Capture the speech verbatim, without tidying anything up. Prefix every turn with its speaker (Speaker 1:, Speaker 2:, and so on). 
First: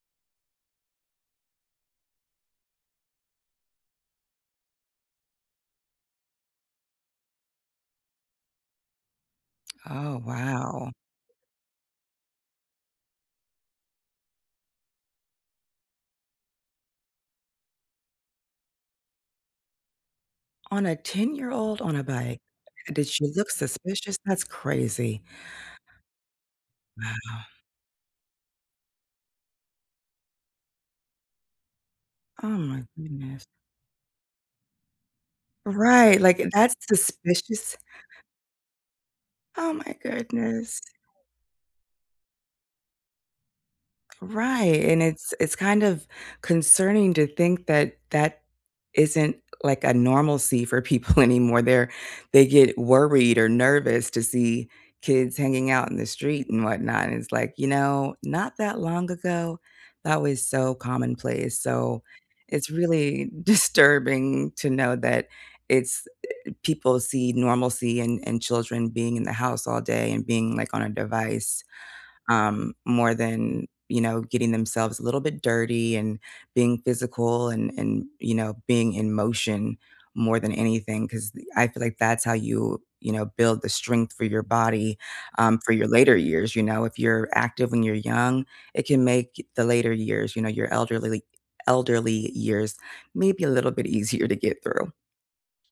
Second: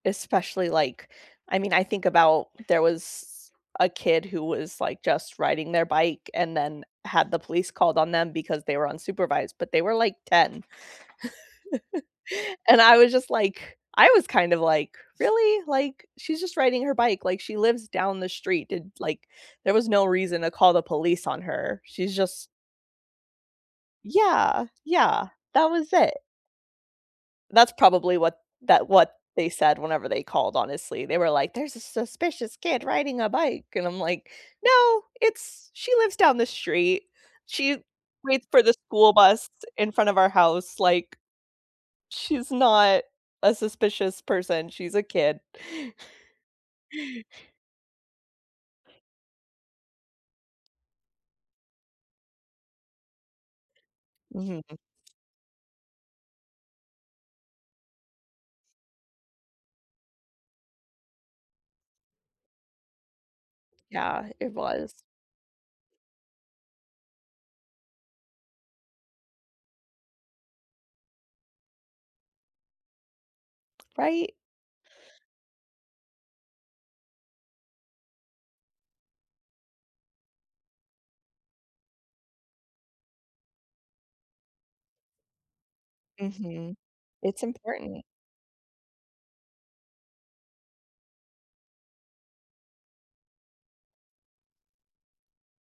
Speaker 1: Especially, like, I mean, I think about there was a kid who was like just riding their bike and then had the police called on them because they were unsupervised, but they were like
Speaker 2: Oh,
Speaker 1: ten.
Speaker 2: wow.
Speaker 1: And I was just like I was kind of like, "Really, like, she's just riding her bike, like, she lives down the street, and, like, there was no reason to call the
Speaker 2: On a
Speaker 1: police on
Speaker 2: ten-year-old
Speaker 1: her.
Speaker 2: on a
Speaker 1: She's
Speaker 2: bike.
Speaker 1: just"
Speaker 2: Did she look suspicious? That's
Speaker 1: Yeah,
Speaker 2: crazy.
Speaker 1: yeah, that was it.
Speaker 2: Wow.
Speaker 1: That's probably what that what they said whenever they called, honestly, they were like, "There's a
Speaker 2: Oh,
Speaker 1: suspicious
Speaker 2: my
Speaker 1: kid riding a
Speaker 2: goodness.
Speaker 1: bike," and I'm like, "No, it's she lives
Speaker 2: Right,
Speaker 1: down
Speaker 2: like,
Speaker 1: the
Speaker 2: that's
Speaker 1: street, she
Speaker 2: suspicious?
Speaker 1: waits for the school bus
Speaker 2: Oh,
Speaker 1: in
Speaker 2: my
Speaker 1: front of our
Speaker 2: goodness.
Speaker 1: house, like, she's not a suspicious person.
Speaker 2: Right,
Speaker 1: She's
Speaker 2: and
Speaker 1: a
Speaker 2: it's
Speaker 1: kid."
Speaker 2: it's kind of concerning to think that that isn't like a normalcy for people anymore. They're they get worried or nervous to
Speaker 1: Mhm.
Speaker 2: see kids hanging out in the street and whatnot, and it's like, you know, not that long ago, that was so commonplace, so it's really
Speaker 1: Yeah,
Speaker 2: disturbing
Speaker 1: it
Speaker 2: to know
Speaker 1: was.
Speaker 2: that it's people see normalcy and and children being in the house all day and being, like, on a device, um, more than, you know,
Speaker 1: Right?
Speaker 2: getting themselves a little bit dirty and being physical and and, you know, being in motion more than anything, ‘cause I feel like that's how you you know, build the strength for your body, um, for your later years, you
Speaker 1: Mhm.
Speaker 2: know, if you're
Speaker 1: It's
Speaker 2: active when you're
Speaker 1: important.
Speaker 2: young, it can make the later years, you know, your elderly, like elderly years, maybe a little bit easier to get through.